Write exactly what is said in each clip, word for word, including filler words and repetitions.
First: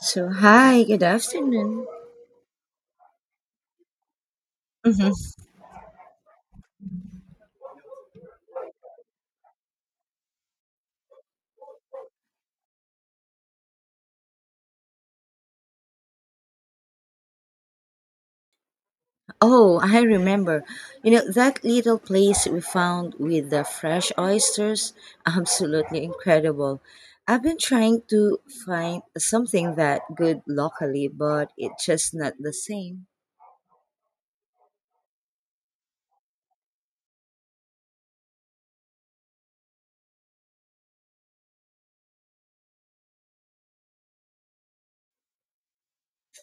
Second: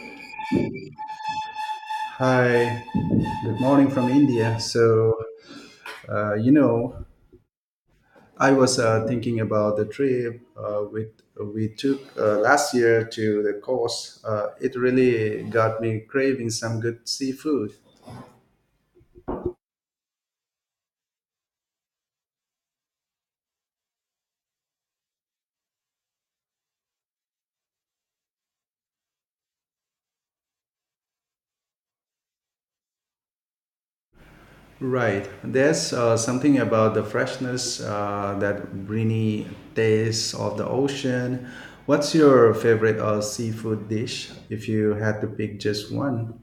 So, hi, good afternoon. Hi, good morning from India. hmm So, uh, you know, I was uh, thinking about the trip uh, with, we took uh, last year to the coast. Uh, it really got me craving some good seafood. Oh, I remember. You know, that little place we found with the fresh oysters, absolutely incredible. I've been trying to find something that good locally, but it's just not the same. Right. There's uh, something about the freshness, uh, that briny taste of the ocean. What's your favorite uh, seafood dish if you had to pick just one?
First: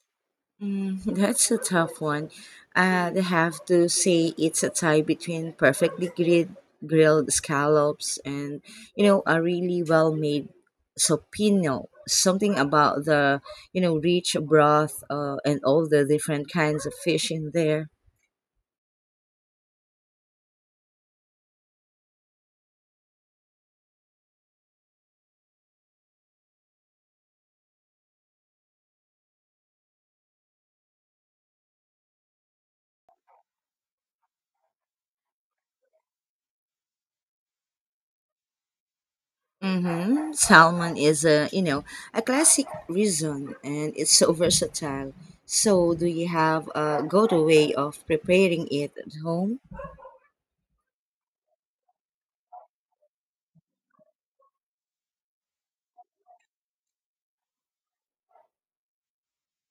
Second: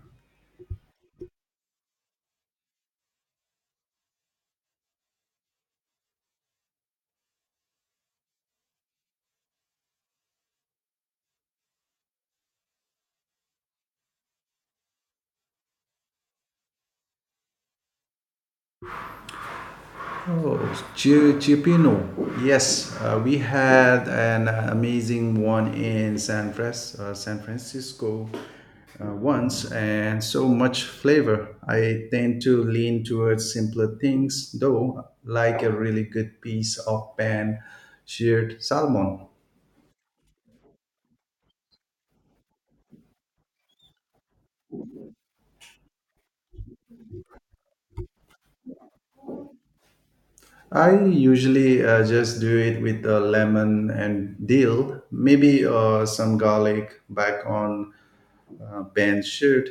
Mm, that's a tough one. I'd have to say it's a tie between perfectly grid, grilled scallops and, you know, a really well-made sopino. Something about the, you know, rich broth uh, and all the different kinds of fish in there. Oh, Chi- Chipino. Yes, uh, we had an amazing one in San, Fras- uh, San Francisco uh, once, and so much flavor. I tend to lean towards simpler things, though, like a really good piece of pan sheared salmon. Mm-hmm. Salmon is a you know a classic reason, and it's so versatile. So, do you have a go-to way of preparing it at home? I usually uh, just do it with a lemon and dill, maybe uh, some garlic back on uh, pan sheared.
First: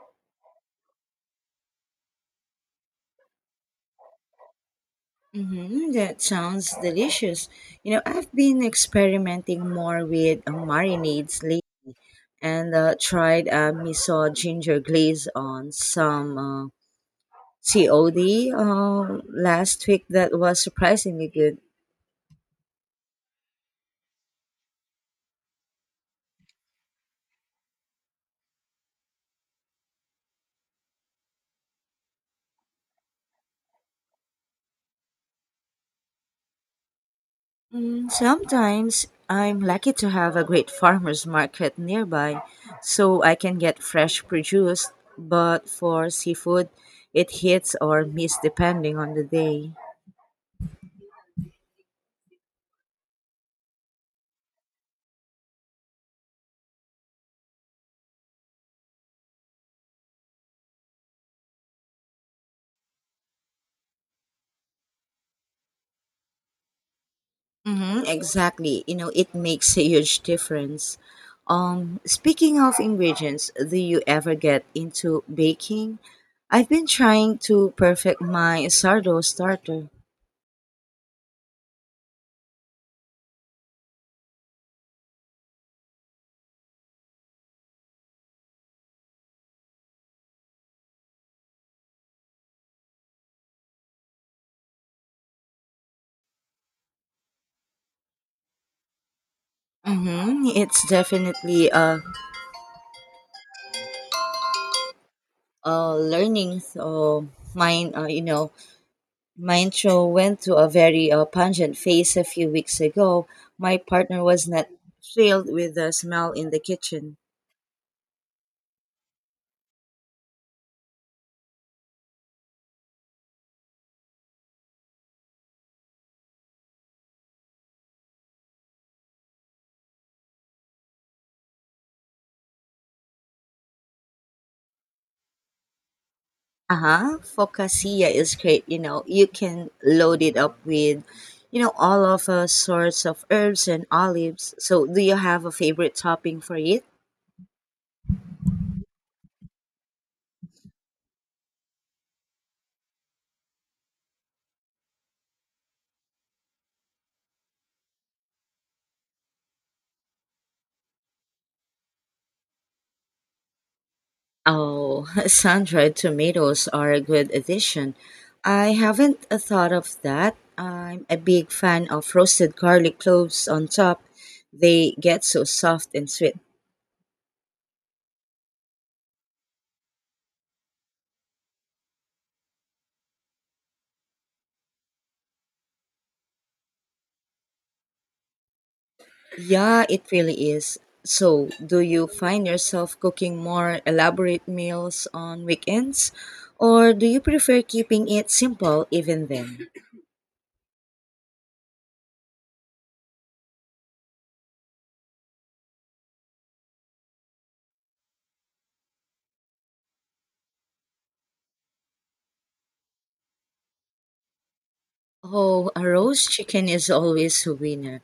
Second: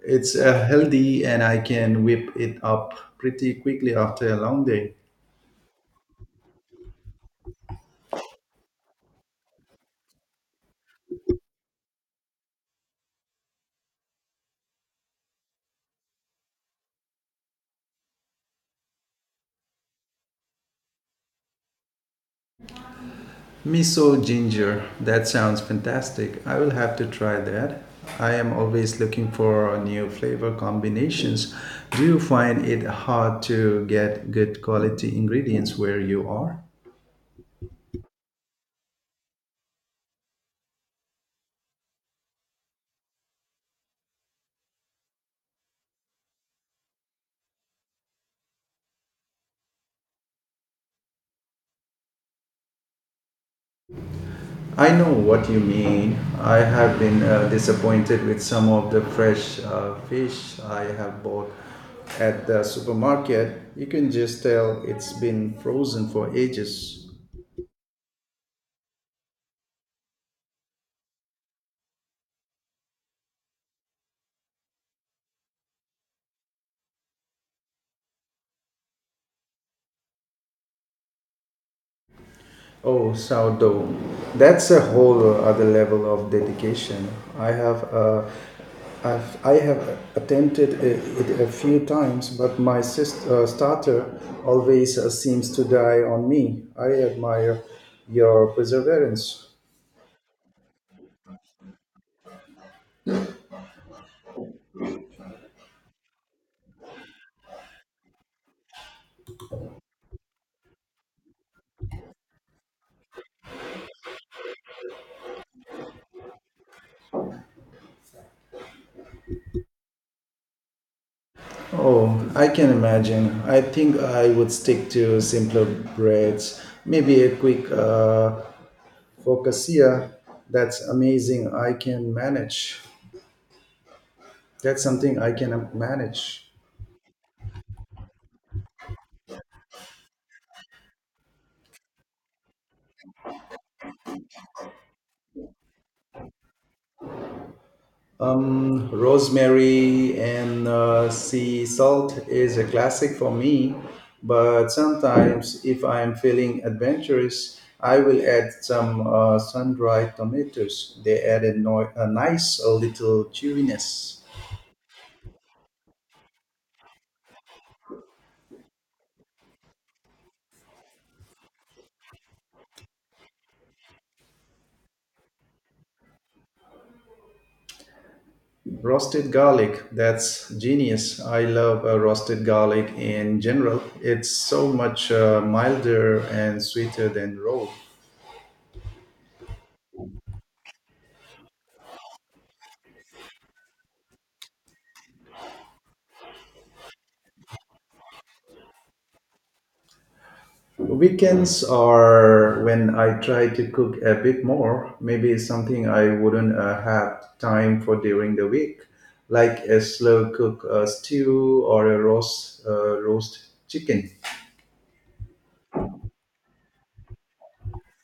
It's uh, healthy and I can whip it up pretty quickly after a long day. Mm-hmm. That sounds delicious. You know, I've been experimenting more with uh, marinades and uh, tried uh, miso ginger glaze on some uh, COD um, last week that was surprisingly good. Miso ginger, that sounds fantastic. I will have to try that. I am always looking for new flavor combinations. Do you find it hard to get good quality ingredients where you are? Mm, sometimes I'm lucky to have a great farmer's market nearby so I can get fresh produce, but for seafood, it hits or miss depending on the day. I know what you mean. I have been uh, disappointed with some of the fresh uh, fish I have bought at the supermarket. You can just tell it's been frozen for ages. Mm-hmm, exactly. You know, it makes a huge difference. Um, speaking of ingredients, do you ever get into baking? I've been trying to perfect my sourdough starter. Oh, sourdough. That's a whole other level of dedication. I have uh, I've, I have attempted it a few times, but my sister, uh, starter always uh, seems to die on me. I admire your perseverance. Mm-hmm, it's definitely a, a learning. So mine, uh, you know, mine show went to a very uh, pungent phase a few weeks ago. My partner was not thrilled with the smell in the kitchen. Oh, I can imagine. I think I would stick to simpler breads, maybe a quick uh, focaccia. That's amazing. I can manage. That's something I can manage. Uh-huh. Focaccia is great. You know, you can load it up with, you know, all of uh, sorts of herbs and olives. So, do you have a favorite topping for it? Um, rosemary and uh, sea salt is a classic for me, but sometimes if I'm feeling adventurous, I will add some uh, sun-dried tomatoes. They add a, no- a nice little chewiness. Oh, sun-dried tomatoes are a good addition. I haven't uh, thought of that. I'm a big fan of roasted garlic cloves on top. They get so soft and sweet. Roasted garlic, that's genius. I love uh, roasted garlic in general. It's so much uh, milder and sweeter than raw. Yeah, it really is. So, do you find yourself cooking more elaborate meals on weekends? Or do you prefer keeping it simple even then? Weekends are when I try to cook a bit more, maybe something I wouldn't uh, have time for during the week, like a slow cook uh, stew or a roast uh, roast chicken. Oh, a roast chicken is always a winner.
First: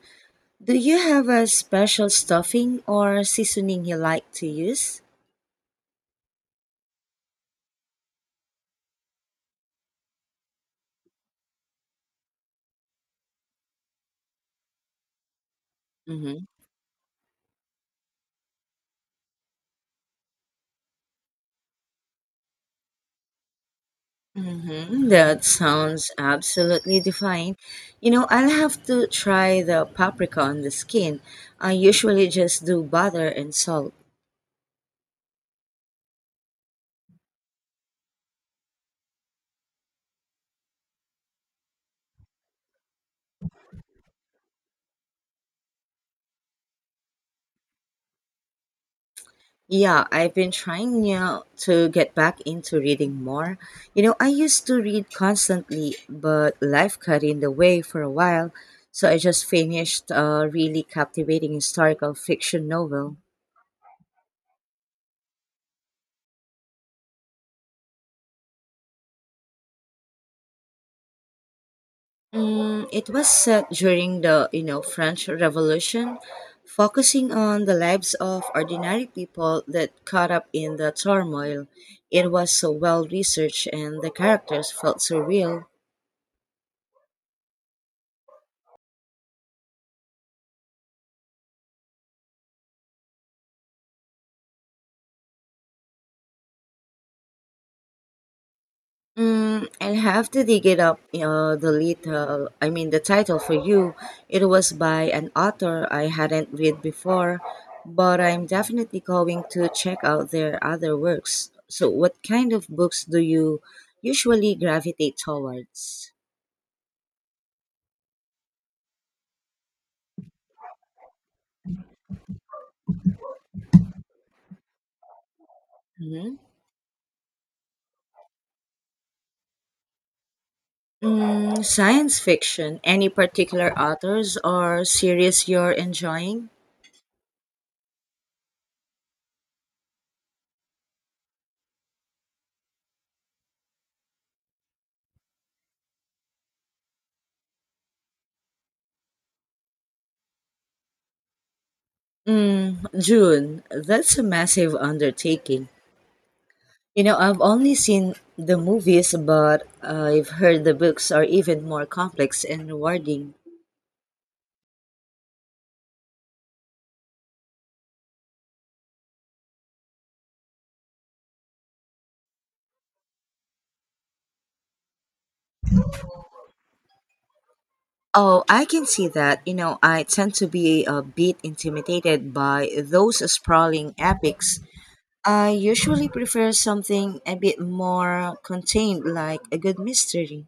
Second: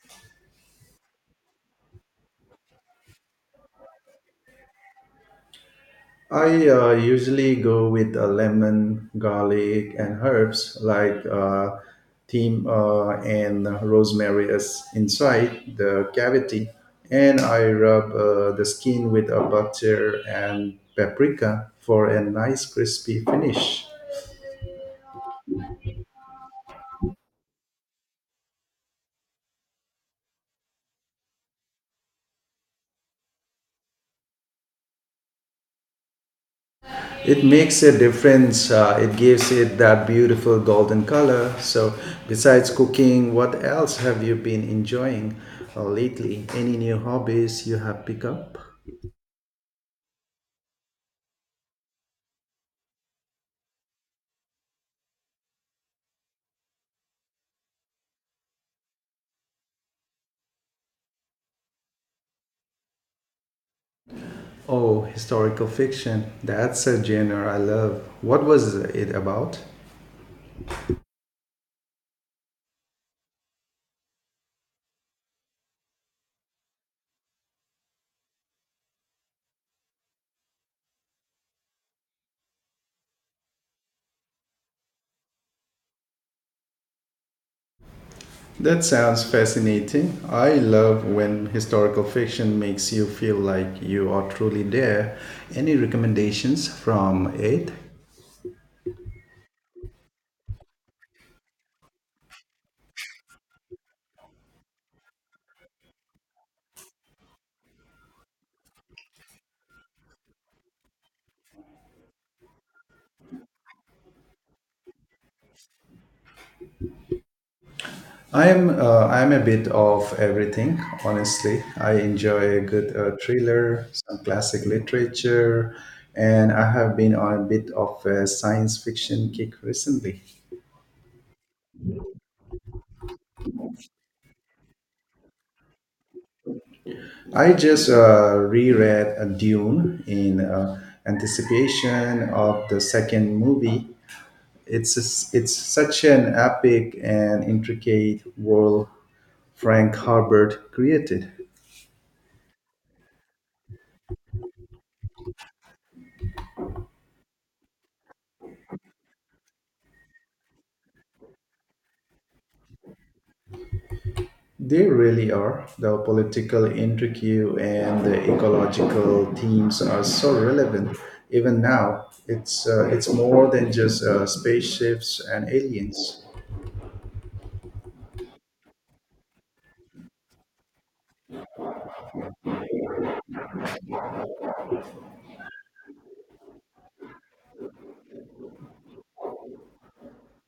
Do you have a special stuffing or seasoning you like to use? I uh, usually go with uh, lemon, garlic, and herbs like uh, thyme uh, and rosemary is inside the Mm-hmm. cavity, and I rub uh, the skin with a butter and paprika for a nice crispy finish. Mm-hmm. That sounds absolutely divine. You know, I'll have to try the paprika on the skin. I usually just do butter and salt. It makes a difference. Uh, it gives it that beautiful golden color. So, besides cooking, what else have you been enjoying uh, lately? Any new hobbies you have picked up? Yeah, I've been trying yeah, to get back into reading more. You know, I used to read constantly, but life got in the way for a while. So I just finished a really captivating historical fiction novel. Oh, historical fiction. That's a genre I love. What was it about? Mm, it was set during the, you know, French Revolution, focusing on the lives of ordinary people that caught up in the turmoil. It was so well researched and the characters felt so real. That sounds fascinating. I love when historical fiction makes you feel like you are truly there. Any recommendations from it? Mm, I'll have to dig it up. Uh, the little, I mean, The title for you. It was by an author I hadn't read before, but I'm definitely going to check out their other works. So, what kind of books do you usually gravitate towards? I am uh, I am a bit of everything, honestly. I enjoy a good uh, thriller, some classic literature, Mhm. and I have been on a bit of a science fiction kick recently. Mm, science fiction. Any particular authors or series you're enjoying? I just uh, reread a Dune in uh, anticipation of the second movie. It's it's such an epic and intricate world Frank Herbert created. Mm, June, that's a massive undertaking. You know, I've only seen the movies, but I've heard the books are even more complex and rewarding. They really are. The political intrigue and the ecological themes are so relevant even now. It's uh, it's more than just uh, spaceships and aliens. Oh, I can see that. You know, I tend to be a bit intimidated by those sprawling epics. I usually prefer something a bit more contained, like a good mystery.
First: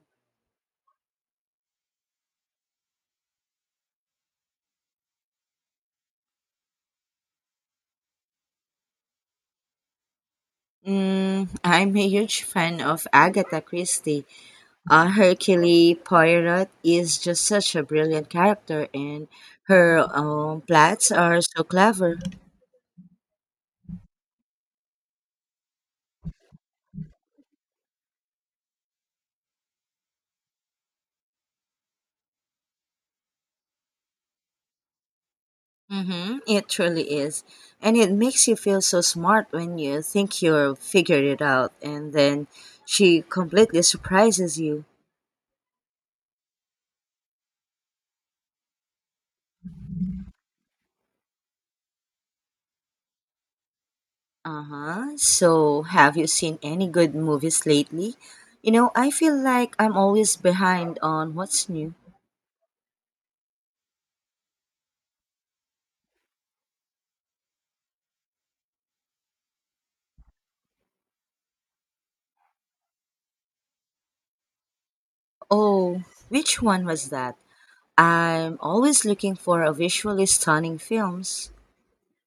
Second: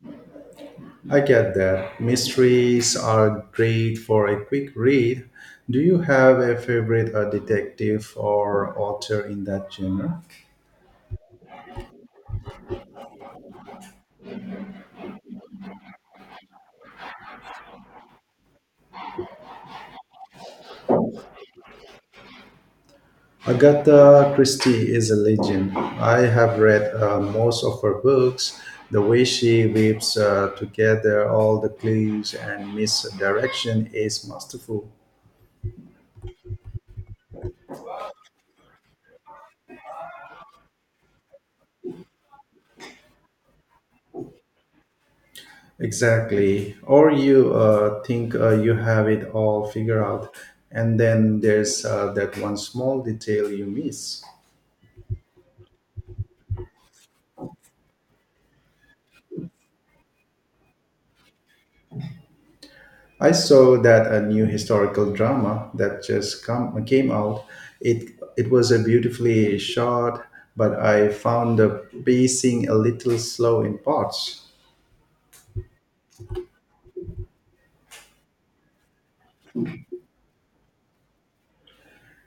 I get that. Mysteries are great for a quick read. Do you have a favorite uh, detective or author in that genre? Mm, I'm a huge fan of Agatha Christie. Uh, Hercule Poirot is just such a brilliant character, and her um, plots are so clever. Agatha Christie is a legend. I have read uh, most of her books. The way she weaves uh, together all the clues and misdirection is masterful. Mm-hmm, it truly is. And it makes you feel so smart when you think you've figured it out, and then she completely surprises you. Exactly. Or you uh, think uh, you have it all figured out, and then there's uh, that one small detail you miss. Uh huh. So, have you seen any good movies lately? You know, I feel like I'm always behind on what's new. I saw that a new historical drama that just come, came out. It it was a beautifully shot, but I found the pacing a little slow in parts. Oh, which one was that? I'm always looking for a visually stunning films.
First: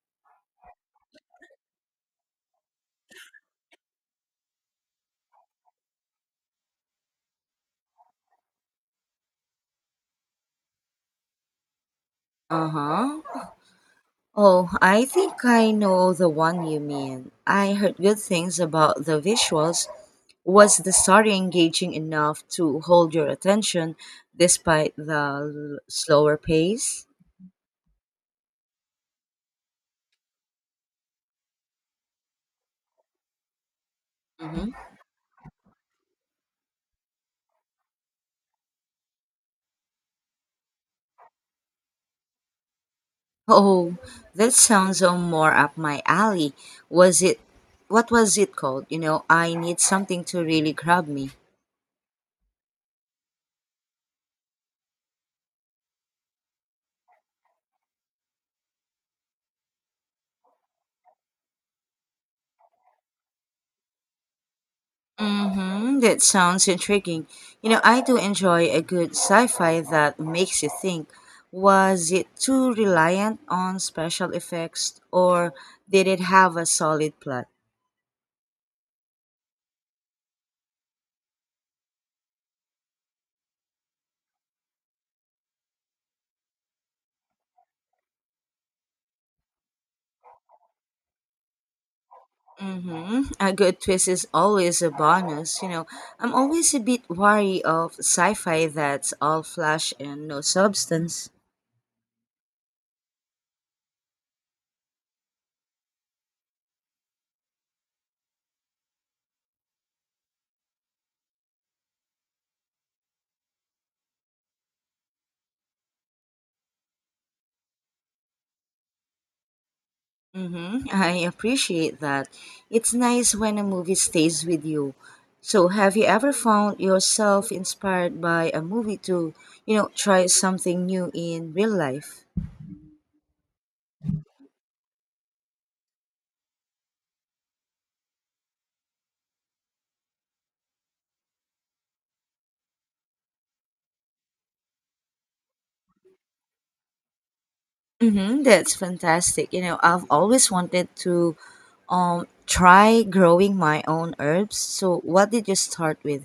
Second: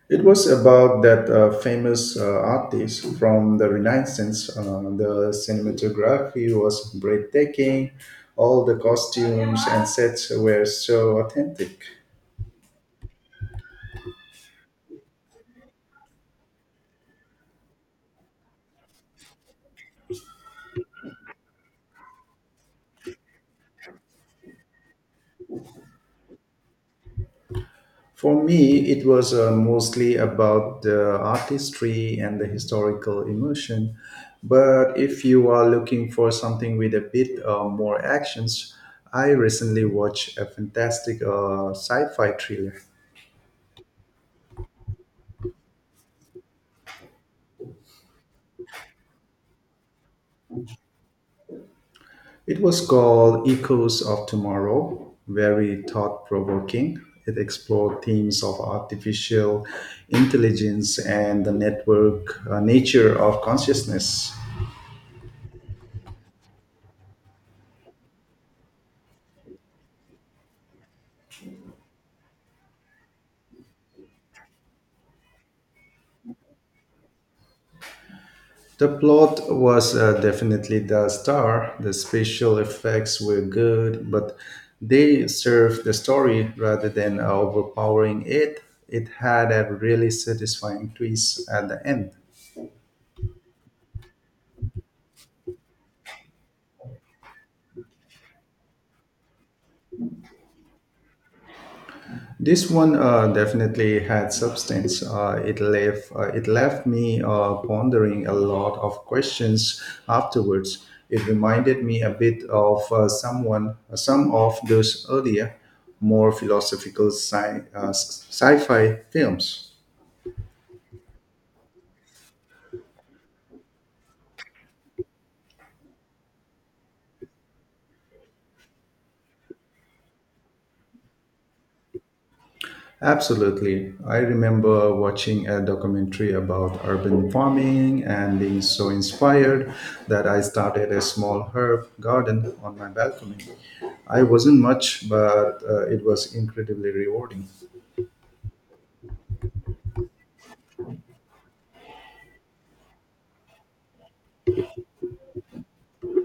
It was about that uh, famous uh, artist from the Renaissance. Uh, the cinematography was breathtaking. All the costumes and sets were so authentic. Uh huh. Oh, I think I know the one you mean. I heard good things about the visuals. Was the story engaging enough to hold your attention despite the l- slower pace? For me, it was uh, mostly about the artistry and the historical emotion. hmm But if you are looking for something with a bit uh, more actions, I recently watched a fantastic uh, sci fi thriller. Oh, that sounds uh, more up my alley. Was it? What was it called? You know, I need something to really grab me. It was called Echoes of Tomorrow, very thought provoking. It explored themes of artificial intelligence and the network uh, nature of consciousness. Mm-hmm. That sounds intriguing. You know, I do enjoy a good sci-fi that makes you think. Was it too reliant on special effects, or did it have a solid plot? The plot was uh, definitely the star. The special effects were good, but they served the story rather than overpowering it. It had a really satisfying twist at the end. Mm-hmm. A good twist is always a bonus. You know, I'm always a bit wary of sci-fi that's all flash and no substance. This one uh, definitely had substance. Uh, it left uh, it left me uh, pondering a lot of questions afterwards. It reminded me a bit of uh, someone uh, some of those earlier, more philosophical sci- uh, sci- sci-fi films. Mm-hmm. I appreciate that. It's nice when a movie stays with you. So, have you ever found yourself inspired by a movie to, you know, try something new in real life? Absolutely. I remember watching a documentary about urban farming and being so inspired that I started a small herb garden on my balcony. I wasn't much, but uh, it was incredibly rewarding. Mm-hmm. That's fantastic. You know, I've always wanted to um, try growing my own herbs. So, what did you start with?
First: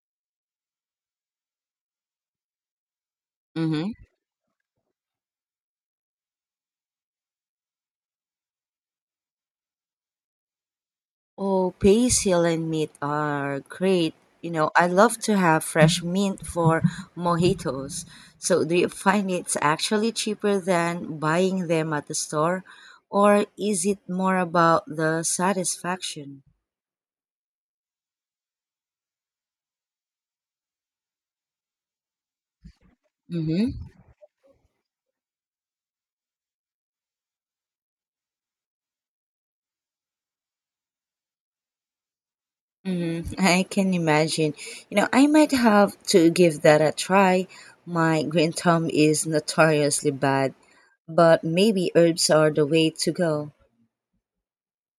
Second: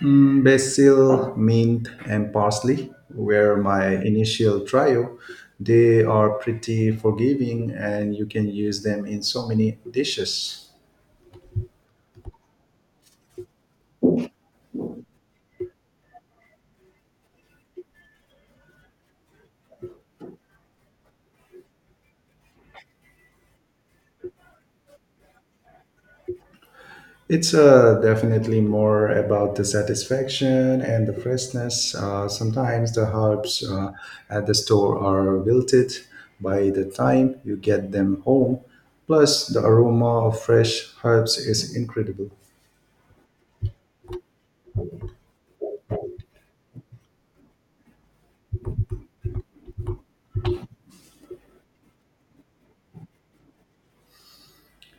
Mm, basil, mint, and parsley were my Mm-hmm. initial trio. They are pretty forgiving and you can use them in so many dishes. Oh, basil and mint are great. You know, I love to have fresh mint for mojitos. So, do you find it's actually cheaper than buying them at the store, or is it more about the satisfaction? It's uh, definitely more about the satisfaction and the freshness. Uh, sometimes the herbs Mm-hmm. uh, at the store are wilted by the time you get them home. Plus, the aroma of fresh herbs is incredible. Mm-hmm. I can imagine. You know, I might have to give that a try. My green thumb is notoriously bad, but maybe herbs are the way to go.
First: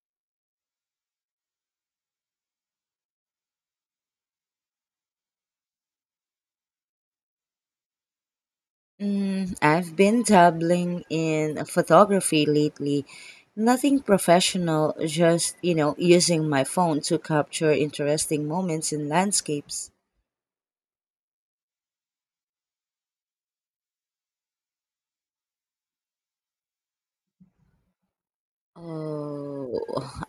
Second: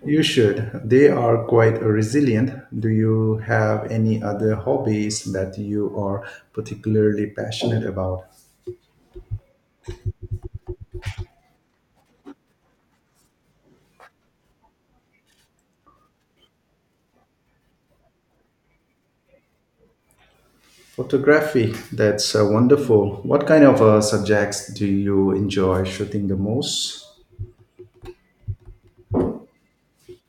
You should. They are quite resilient. Do you have any other hobbies that you are particularly passionate about? Mm, I've been dabbling in photography lately. Nothing professional, just, you know, using my phone to capture interesting moments in landscapes. Photography, that's uh, wonderful. What kind of uh, subjects do you enjoy shooting the most? Oh,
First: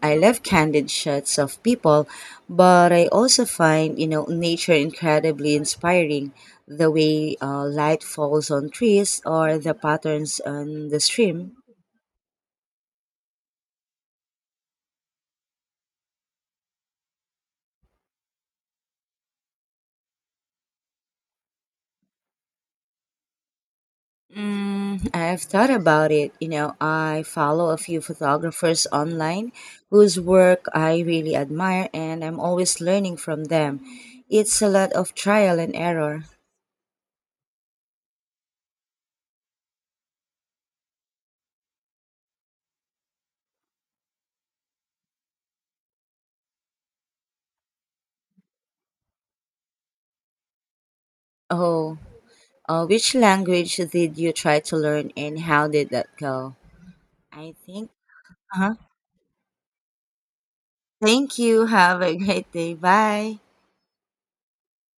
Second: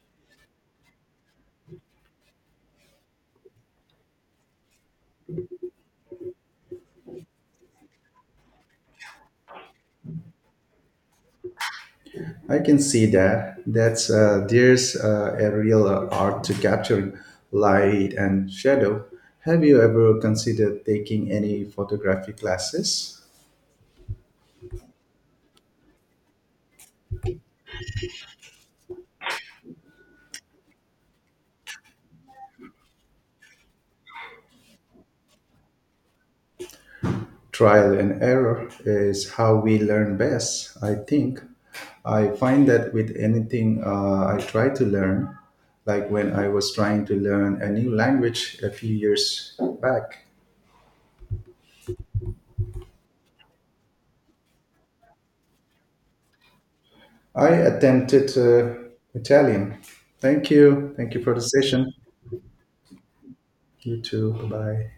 I love candid shots of people, but I also find, you know, nature incredibly inspiring. The way uh, light falls on trees or the patterns on the stream. I can see that. That's uh, there's uh, A real uh, art to capturing light and shadow. Have you ever considered taking any photography classes? Mm, I've thought about it. You know, I follow a few photographers online whose work I really admire, and I'm always learning from them. It's a lot of trial and error. Trial and error is how we learn best, I think. I find that with anything uh, I try to learn, like when I was trying to learn a new language a few years back, Oh, uh, which language did you try to learn, and how did that go? I I think. attempted Uh uh, huh. Italian. Thank you. Thank you for Thank the you. session. Have a great day. Bye. You too. Bye bye.